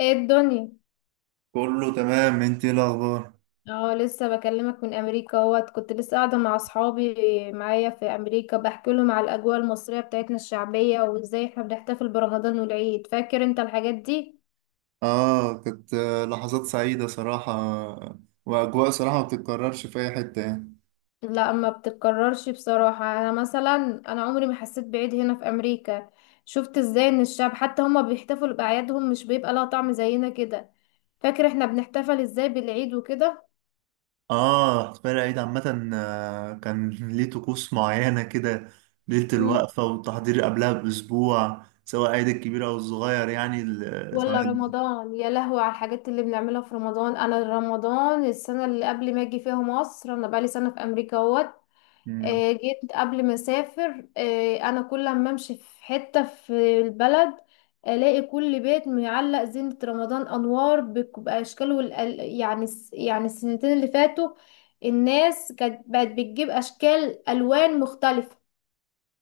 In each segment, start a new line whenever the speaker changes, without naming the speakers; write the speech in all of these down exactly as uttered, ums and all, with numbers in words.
ايه الدنيا؟
كله تمام انت ايه الاخبار؟
اه، لسه بكلمك من امريكا اهوت، كنت لسه قاعده مع اصحابي معايا في امريكا، بحكي لهم على الاجواء المصريه بتاعتنا الشعبيه وازاي احنا بنحتفل برمضان والعيد. فاكر انت الحاجات دي؟
اه كانت آه، لحظات سعيده صراحه. واجواء صراحه ما بتتكررش في اي حته يعني.
لا، ما بتتكررش بصراحه. انا مثلا، انا عمري ما حسيت بعيد هنا في امريكا. شفت ازاي ان الشعب حتى هما بيحتفلوا باعيادهم، مش بيبقى لها طعم زينا كده. فاكر احنا بنحتفل ازاي بالعيد وكده؟
اه احتفال العيد عامه آه، كان ليه طقوس معينه كده. ليله الوقفه والتحضير قبلها باسبوع سواء العيد الكبير او الصغير يعني ال-
ولا
سواء.
رمضان، يا لهوي على الحاجات اللي بنعملها في رمضان. انا رمضان السنه اللي قبل ما اجي فيها مصر، انا بقالي سنه في امريكا اهوت.
مم.
آه، جيت قبل ما اسافر. آه، انا كل ما امشي في حته في البلد، الاقي كل بيت معلق زينه رمضان، انوار بك- باشكال، والأل... يعني الس- يعني السنتين اللي فاتوا الناس كانت بقت بتجيب اشكال الوان مختلفه.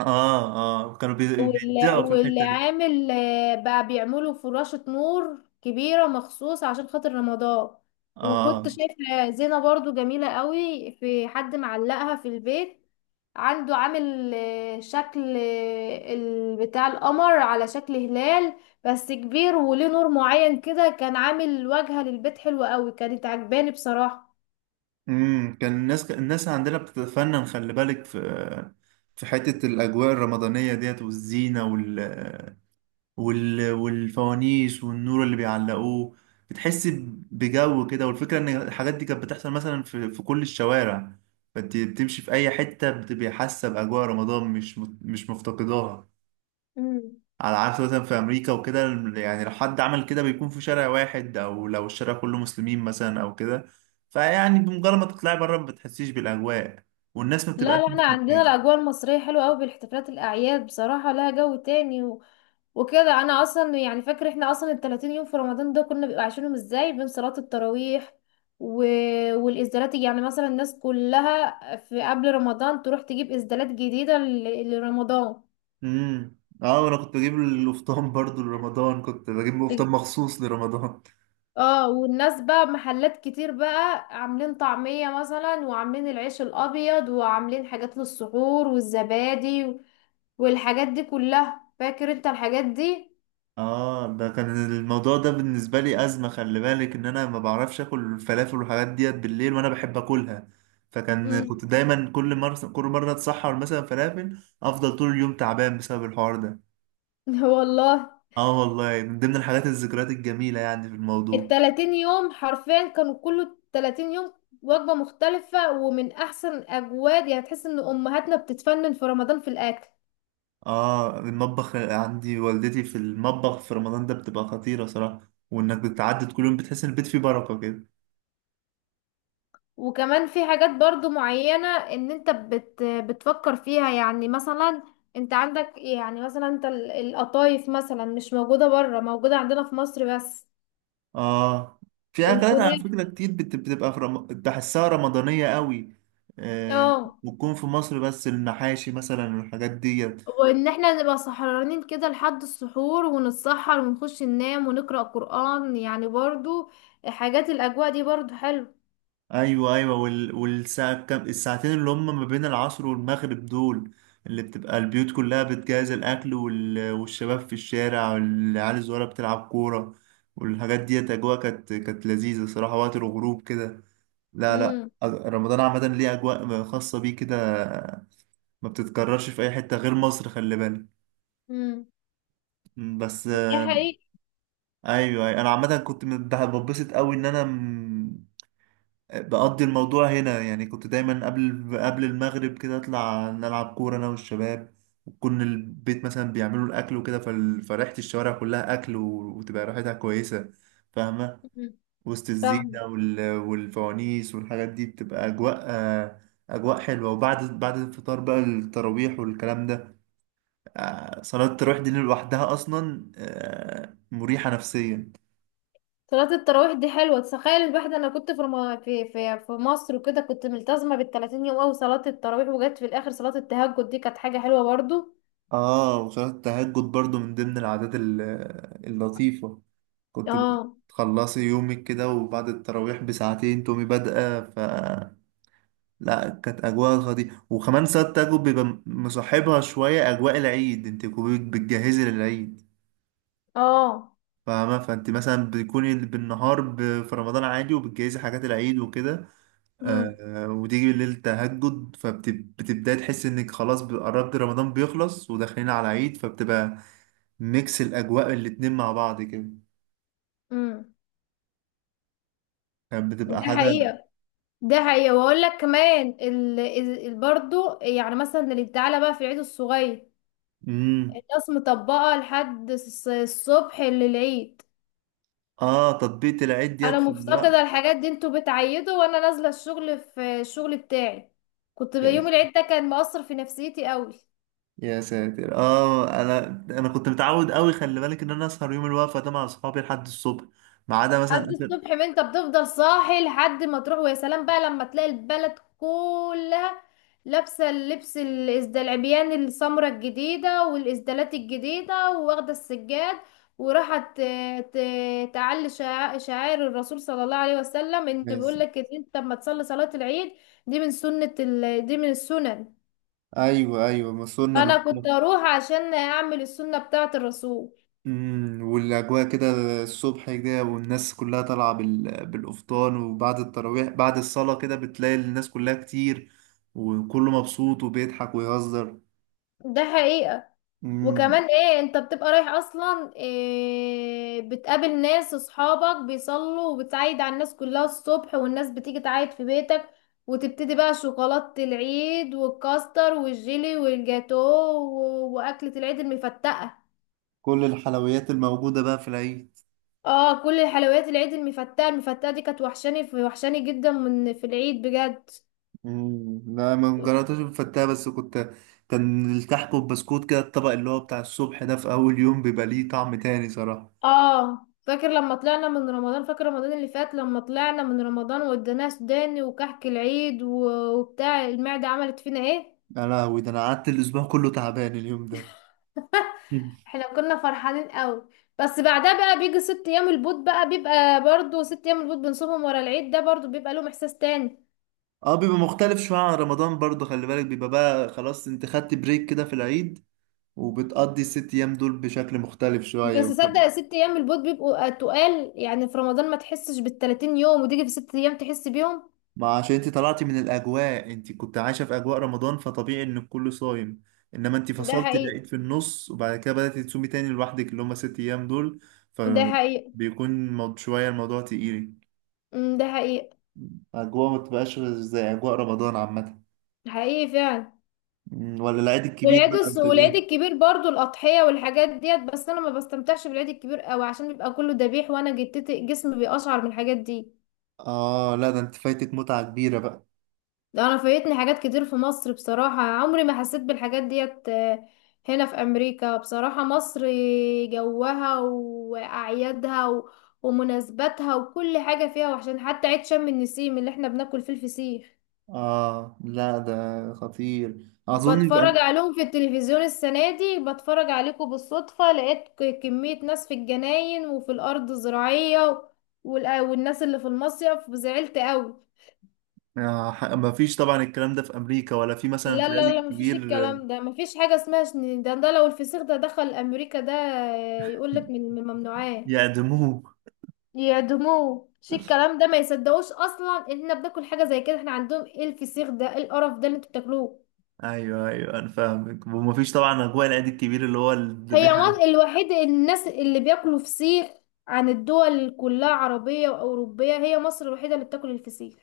اه اه كانوا بي-
وال-
بيبدعوا في الحته دي.
والعامل آه، بقى بيعملوا فراشة نور كبيرة مخصوص عشان خاطر رمضان. وكنت
اه
شايفة زينة برضو جميلة قوي، في حد معلقها في البيت عنده، عامل آه، شكل آه، ال- بتاع القمر على شكل هلال بس كبير، وليه نور معين كده، كان عامل واجهة للبيت حلوة قوي، كانت عجباني بصراحة.
امم كان الناس الناس عندنا بتتفنن خلي بالك في في حتة الأجواء الرمضانية ديت والزينة وال... وال... والفوانيس والنور اللي بيعلقوه. بتحس بجو كده والفكرة إن الحاجات دي كانت بتحصل مثلا في, في كل الشوارع. فأنت بتمشي في أي حتة بتبقى حاسة بأجواء رمضان مش مش مفتقداها.
مم.
على عكس مثلا في امريكا وكده. يعني لو حد عمل كده بيكون في شارع واحد او لو الشارع كله مسلمين مثلا او كده. فيعني بمجرد ما تطلعي بره ما بتحسيش بالاجواء. والناس ما
لا
بتبقاش
لا، احنا
نفس
عندنا
الناس.
الاجواء المصريه حلوه قوي، بالاحتفالات الاعياد بصراحه لها جو تاني. و... وكده، انا اصلا يعني فاكره احنا اصلا ال ثلاثين يوم في رمضان ده كنا بيبقى عايشينهم ازاي، بين صلاه التراويح، و... والازدالات. يعني مثلا الناس كلها في قبل رمضان تروح تجيب ازدالات جديده ل... لرمضان.
امم. اه انا كنت بجيب القفطان برضو لرمضان كنت بجيب قفطان مخصوص لرمضان.
اه، والناس بقى محلات كتير بقى عاملين طعمية مثلا، وعاملين العيش الابيض، وعاملين حاجات للسحور والزبادي، والحاجات دي كلها. فاكر انت الحاجات دي؟
اه ده كان الموضوع ده بالنسبه لي ازمه خلي بالك ان انا ما بعرفش اكل الفلافل والحاجات ديت بالليل وانا بحب اكلها. فكان
مم.
كنت دايما كل مره كل مره اتسحر مثلا فلافل افضل طول اليوم تعبان بسبب الحوار ده.
والله.
اه والله من ضمن الحاجات الذكريات الجميلة يعني في الموضوع.
التلاتين يوم حرفيا كانوا كله تلاتين يوم وجبة مختلفة، ومن أحسن أجواد يعني، تحس إن أمهاتنا بتتفنن في رمضان في الأكل.
اه المطبخ عندي والدتي في المطبخ في رمضان ده بتبقى خطيرة صراحة وانك بتعدي كل يوم بتحس ان البيت فيه بركة كده.
وكمان في حاجات برضو معينة إن أنت بت بتفكر فيها، يعني مثلا أنت عندك، يعني مثلا أنت ال- القطايف مثلا مش موجودة بره، موجودة عندنا في مصر بس.
اه في اكلات على
الكنافة.
فكرة كتير بت- بتبقى في رم... تحسها رمضانية قوي. آه.
اه،
وتكون في مصر بس المحاشي مثلا والحاجات دي.
وان احنا نبقى سهرانين كده لحد السحور، ونتسحر ونخش ننام ونقرأ قرآن يعني برضو، حاجات الاجواء دي برضو حلو.
ايوه، ايوه، وال... والساعة كام الساعتين اللي هم ما بين العصر والمغرب دول. اللي بتبقى البيوت كلها بتجهز الاكل وال... والشباب في الشارع والعيال الصغيره بتلعب كوره. والحاجات ديت اجواء كانت كانت لذيذه صراحه وقت الغروب كده. لا، لا،
امم.
أ- رمضان عامه ليه اجواء خاصه بيه كده. ما بتتكررش في اي حته غير مصر خلي بالك.
امم.
م، بس.
دي حقيقة.
ايوه، أيوة. انا عامه كنت من- بتبسط قوي ان انا بقضي الموضوع هنا يعني كنت دايما قبل قبل المغرب كده اطلع نلعب كورة انا والشباب. وكنا البيت مثلا بيعملوا الاكل وكده فال- فريحة الشوارع كلها اكل و- وتبقى ريحتها كويسة. فاهمة.
مم.
وسط
فاهمة.
الزينة وال- والفوانيس والحاجات دي بتبقى اجواء آه، اجواء حلوة. وبعد بعد الفطار بقى التراويح والكلام ده. آه، صلاة التراويح دي لوحدها اصلا آه، مريحة نفسيا.
صلاة التراويح دي حلوة، تخيل الواحد. انا كنت في رم... في في في مصر وكده، كنت ملتزمة بالتلاتين يوم اوي صلاة التراويح، وجت في الاخر صلاة التهجد، دي كانت حاجة حلوة برضو.
اه وصلاة التهجد برضو من ضمن العادات ال- اللطيفة. كنت
اه.
بتخلصي يومك كده وبعد التراويح بساعتين تقومي بادئة ف لا كانت أجواء خطيرة وكمان ساعات تجربة بيبقى مصاحبها شوية أجواء العيد انت كنت بتجهزي للعيد.
اه.
فاهمة فانت مثلا بتكوني بالنهار ب... في رمضان عادي وبتجهزي حاجات العيد وكده.
امم.
آه وتيجي بالليل تهجد فبتبدأي تحسي انك خلاص قربت رمضان بيخلص وداخلين على العيد فبتبقى ميكس الأجواء الاتنين مع بعض كده.
امم.
كانت بتبقى
ده
حاجة.
حقيقة. ده حقيقة. واقول لك كمان ال... ال... برضو، يعني مثلا اللي تعالى بقى في العيد الصغير،
مم.
الناس مطبقة لحد الص- الصبح للعيد.
اه تطبيق العيد
انا
ديت في الوقت.
مفتقدة الحاجات دي، انتوا بتعيدوا وانا نازلة الشغل، في الشغل بتاعي. كنت بيوم
يعني
العيد ده كان مؤثر في نفسيتي قوي.
يا ساتر اه انا انا كنت متعود قوي خلي بالك ان انا اسهر يوم الوقفه ده مع اصحابي لحد الصبح. ما عدا مثلا
لحد
اخر
الصبح، ما انت بتفضل صاحي لحد ما تروح، ويا سلام بقى لما تلاقي البلد كلها لابسه اللبس، الازدال، العبيان، السمرة الجديده والازدالات الجديده، واخده السجاد، وراحت ت- ت- تعلي شع- شعائر الرسول صلى الله عليه وسلم. ان
بس.
بيقول لك ان انت لما تصلي صلاه العيد، دي من سنه ال... دي من السنن.
ايوه، ايوه، مصرنا مش.
فانا كنت اروح عشان اعمل السنه بتاعه الرسول.
امم والاجواء كده الصبح كده والناس كلها طالعه بال... بالافطار وبعد التراويح بعد الصلاه كده بتلاقي الناس كلها كتير. وكله مبسوط وبيضحك ويهزر.
ده حقيقه.
امم
وكمان ايه، انت بتبقى رايح اصلا، إيه، بتقابل ناس، اصحابك بيصلوا، وبتعيد على الناس كلها الصبح، والناس بتيجي تعيد في بيتك، وتبتدي بقى شوكولاتة العيد والكاستر والجيلي والجاتو و- واكلة العيد المفتقة.
كل الحلويات الموجوده بقى في العيد.
اه، كل الحلويات العيد، المفتقة المفتقة دي كانت وحشاني، في وحشاني جدا من في العيد بجد.
مم. لا ما جربتش بفتها بس كنت كان الكحك والبسكوت كده الطبق اللي هو بتاع الصبح ده في أول يوم بيبقى ليه طعم تاني صراحة.
اه، فاكر لما طلعنا من رمضان؟ فاكر رمضان اللي فات لما طلعنا من رمضان، وادانا سوداني وكحك العيد، و- وبتاع المعدة عملت فينا ايه؟
يا لهوي ده أنا قعدت الأسبوع كله تعبان اليوم ده. مم.
احنا كنا فرحانين قوي. بس بعدها بقى بيجي ست ايام البوت بقى، بيبقى برضو ست ايام البوت بنصومهم ورا العيد ده، برضو بيبقى لهم احساس تاني.
اه بيبقى مختلف شوية عن رمضان برضه خلي بالك بيبقى بقى خلاص انت خدت بريك كده في العيد. وبتقضي الست أيام دول بشكل مختلف
بس
شوية.
صدق، ست ايام البوت بيبقوا تقال، يعني في رمضان ما تحسش بالتلاتين يوم، وتيجي في ست ايام تحس بيهم.
ما عشان انت طلعتي من الاجواء انت كنت عايشه في اجواء رمضان فطبيعي ان الكل صايم. انما انت
ده
فصلت
حقيقي.
لقيت في النص وبعد كده بدأتي تصومي تاني لوحدك اللي هم ست ايام دول.
ده حقيقي.
فبيكون مو- شويه الموضوع تقيل.
أمم، ده حقيقي.
اجواء ما تبقاش زي اجواء رمضان عامه.
حقيقي فعلا.
مم، ولا العيد الكبير
والعيد
بقى
الص-
قبل
والعيد
كده.
الكبير برضو، الأضحية والحاجات ديت. بس أنا ما بستمتعش بالعيد الكبير قوي، عشان بيبقى كله ذبيح، وأنا جتتي جسمي بيقشعر من الحاجات دي.
اه لا ده انت فايتك متعه كبيره بقى.
ده أنا فايتني حاجات كتير في مصر بصراحة، عمري ما حسيت بالحاجات ديت آه، هنا في أمريكا. بصراحة مصر، جوها وأعيادها و- ومناسباتها وكل حاجة فيها. وعشان حتى عيد شم النسيم اللي احنا بناكل فيه الفسيخ،
اه لا ده خطير اظن في
بتفرج
أم...
عليهم في التلفزيون. السنة دي بتفرج عليكم بالصدفة، لقيت ك- كمية ناس في الجناين وفي الأرض الزراعية، والأ- والناس اللي في المصيف زعلت قوي.
آه ح- ما فيش طبعا الكلام ده في امريكا ولا في مثلا في
لا لا
العيد
لا، مفيش
الكبير.
الكلام ده، مفيش حاجة اسمها شن- ده ده لو الفسيخ ده دخل أمريكا، ده
آه،
يقولك من من الممنوعات.
يعدموه.
يعدموه. مش الكلام ده، ما يصدقوش أصلا إن احنا بناكل حاجة زي كده. احنا عندهم ايه الفسيخ ده؟ ايه القرف ده اللي انتوا بتاكلوه؟
ايوه، ايوه، انا فاهمك ومفيش طبعا اجواء العيد الكبير اللي هو
هي
الذبيحه
مصر
ده.
الوحيدة الناس اللي بياكلوا فسيخ، عن الدول كلها عربية وأوروبية، هي مصر الوحيدة اللي بتاكل الفسيخ،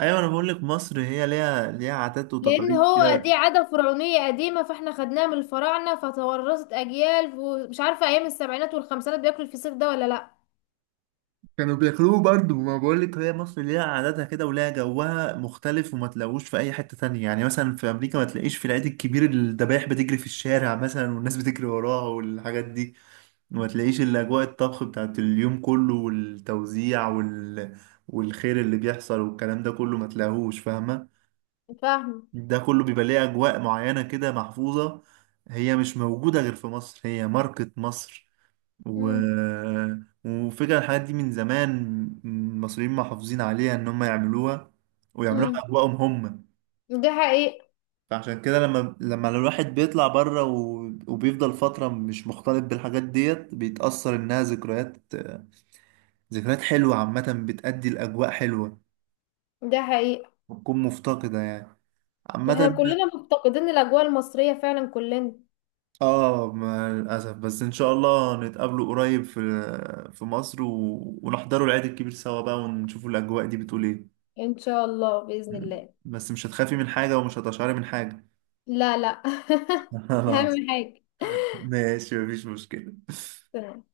ايوه انا بقول لك مصر هي ليها ليها عادات
لأن
وتقاليد
هو دي
كده.
عادة فرعونية قديمة، فاحنا خدناها من الفراعنة فتورثت أجيال. ومش عارفة أيام السبعينات والخمسينات بياكلوا الفسيخ ده ولا لأ.
كانوا بياكلوه برضه ما بقول لك هي مصر ليها عاداتها كده وليها جوها مختلف وما تلاقوش في اي حته تانية يعني مثلا في امريكا ما تلاقيش في العيد الكبير الذبايح بتجري في الشارع مثلا والناس بتجري وراها والحاجات دي. وما تلاقيش الاجواء الطبخ بتاعت اليوم كله والتوزيع وال والخير اللي بيحصل والكلام ده كله ما تلاقوهوش فاهمه.
فاهمة.
ده كله بيبقى ليه أجواء معينة كده محفوظة. هي مش موجودة غير في مصر هي ماركة مصر. و...
امم.
وفكرة الحاجات دي من زمان المصريين محافظين عليها إن هم يعملوها ويعملوها
امم.
بأجواءهم هم.
ده حقيقي.
فعشان كده لما لما الواحد بيطلع بره و... وبيفضل فترة مش مختلط بالحاجات ديت بيتأثر إنها ذكريات. ذكريات حلوة عامة بتأدي لأجواء حلوة.
ده حقيقي.
بتكون مفتقدة يعني
احنا
عامة.
كلنا مفتقدين الأجواء المصرية فعلا، كلنا.
اه مع الأسف بس إن شاء الله نتقابلوا قريب في في مصر و... ونحضروا العيد الكبير سوا بقى ونشوفوا الأجواء دي بتقول إيه؟
إن شاء الله، بإذن
م.
الله.
بس مش هتخافي من حاجة ومش هتشعري من حاجة.
لا لا.
خلاص.
أهم حاجة.
ماشي مفيش مشكلة.
تمام.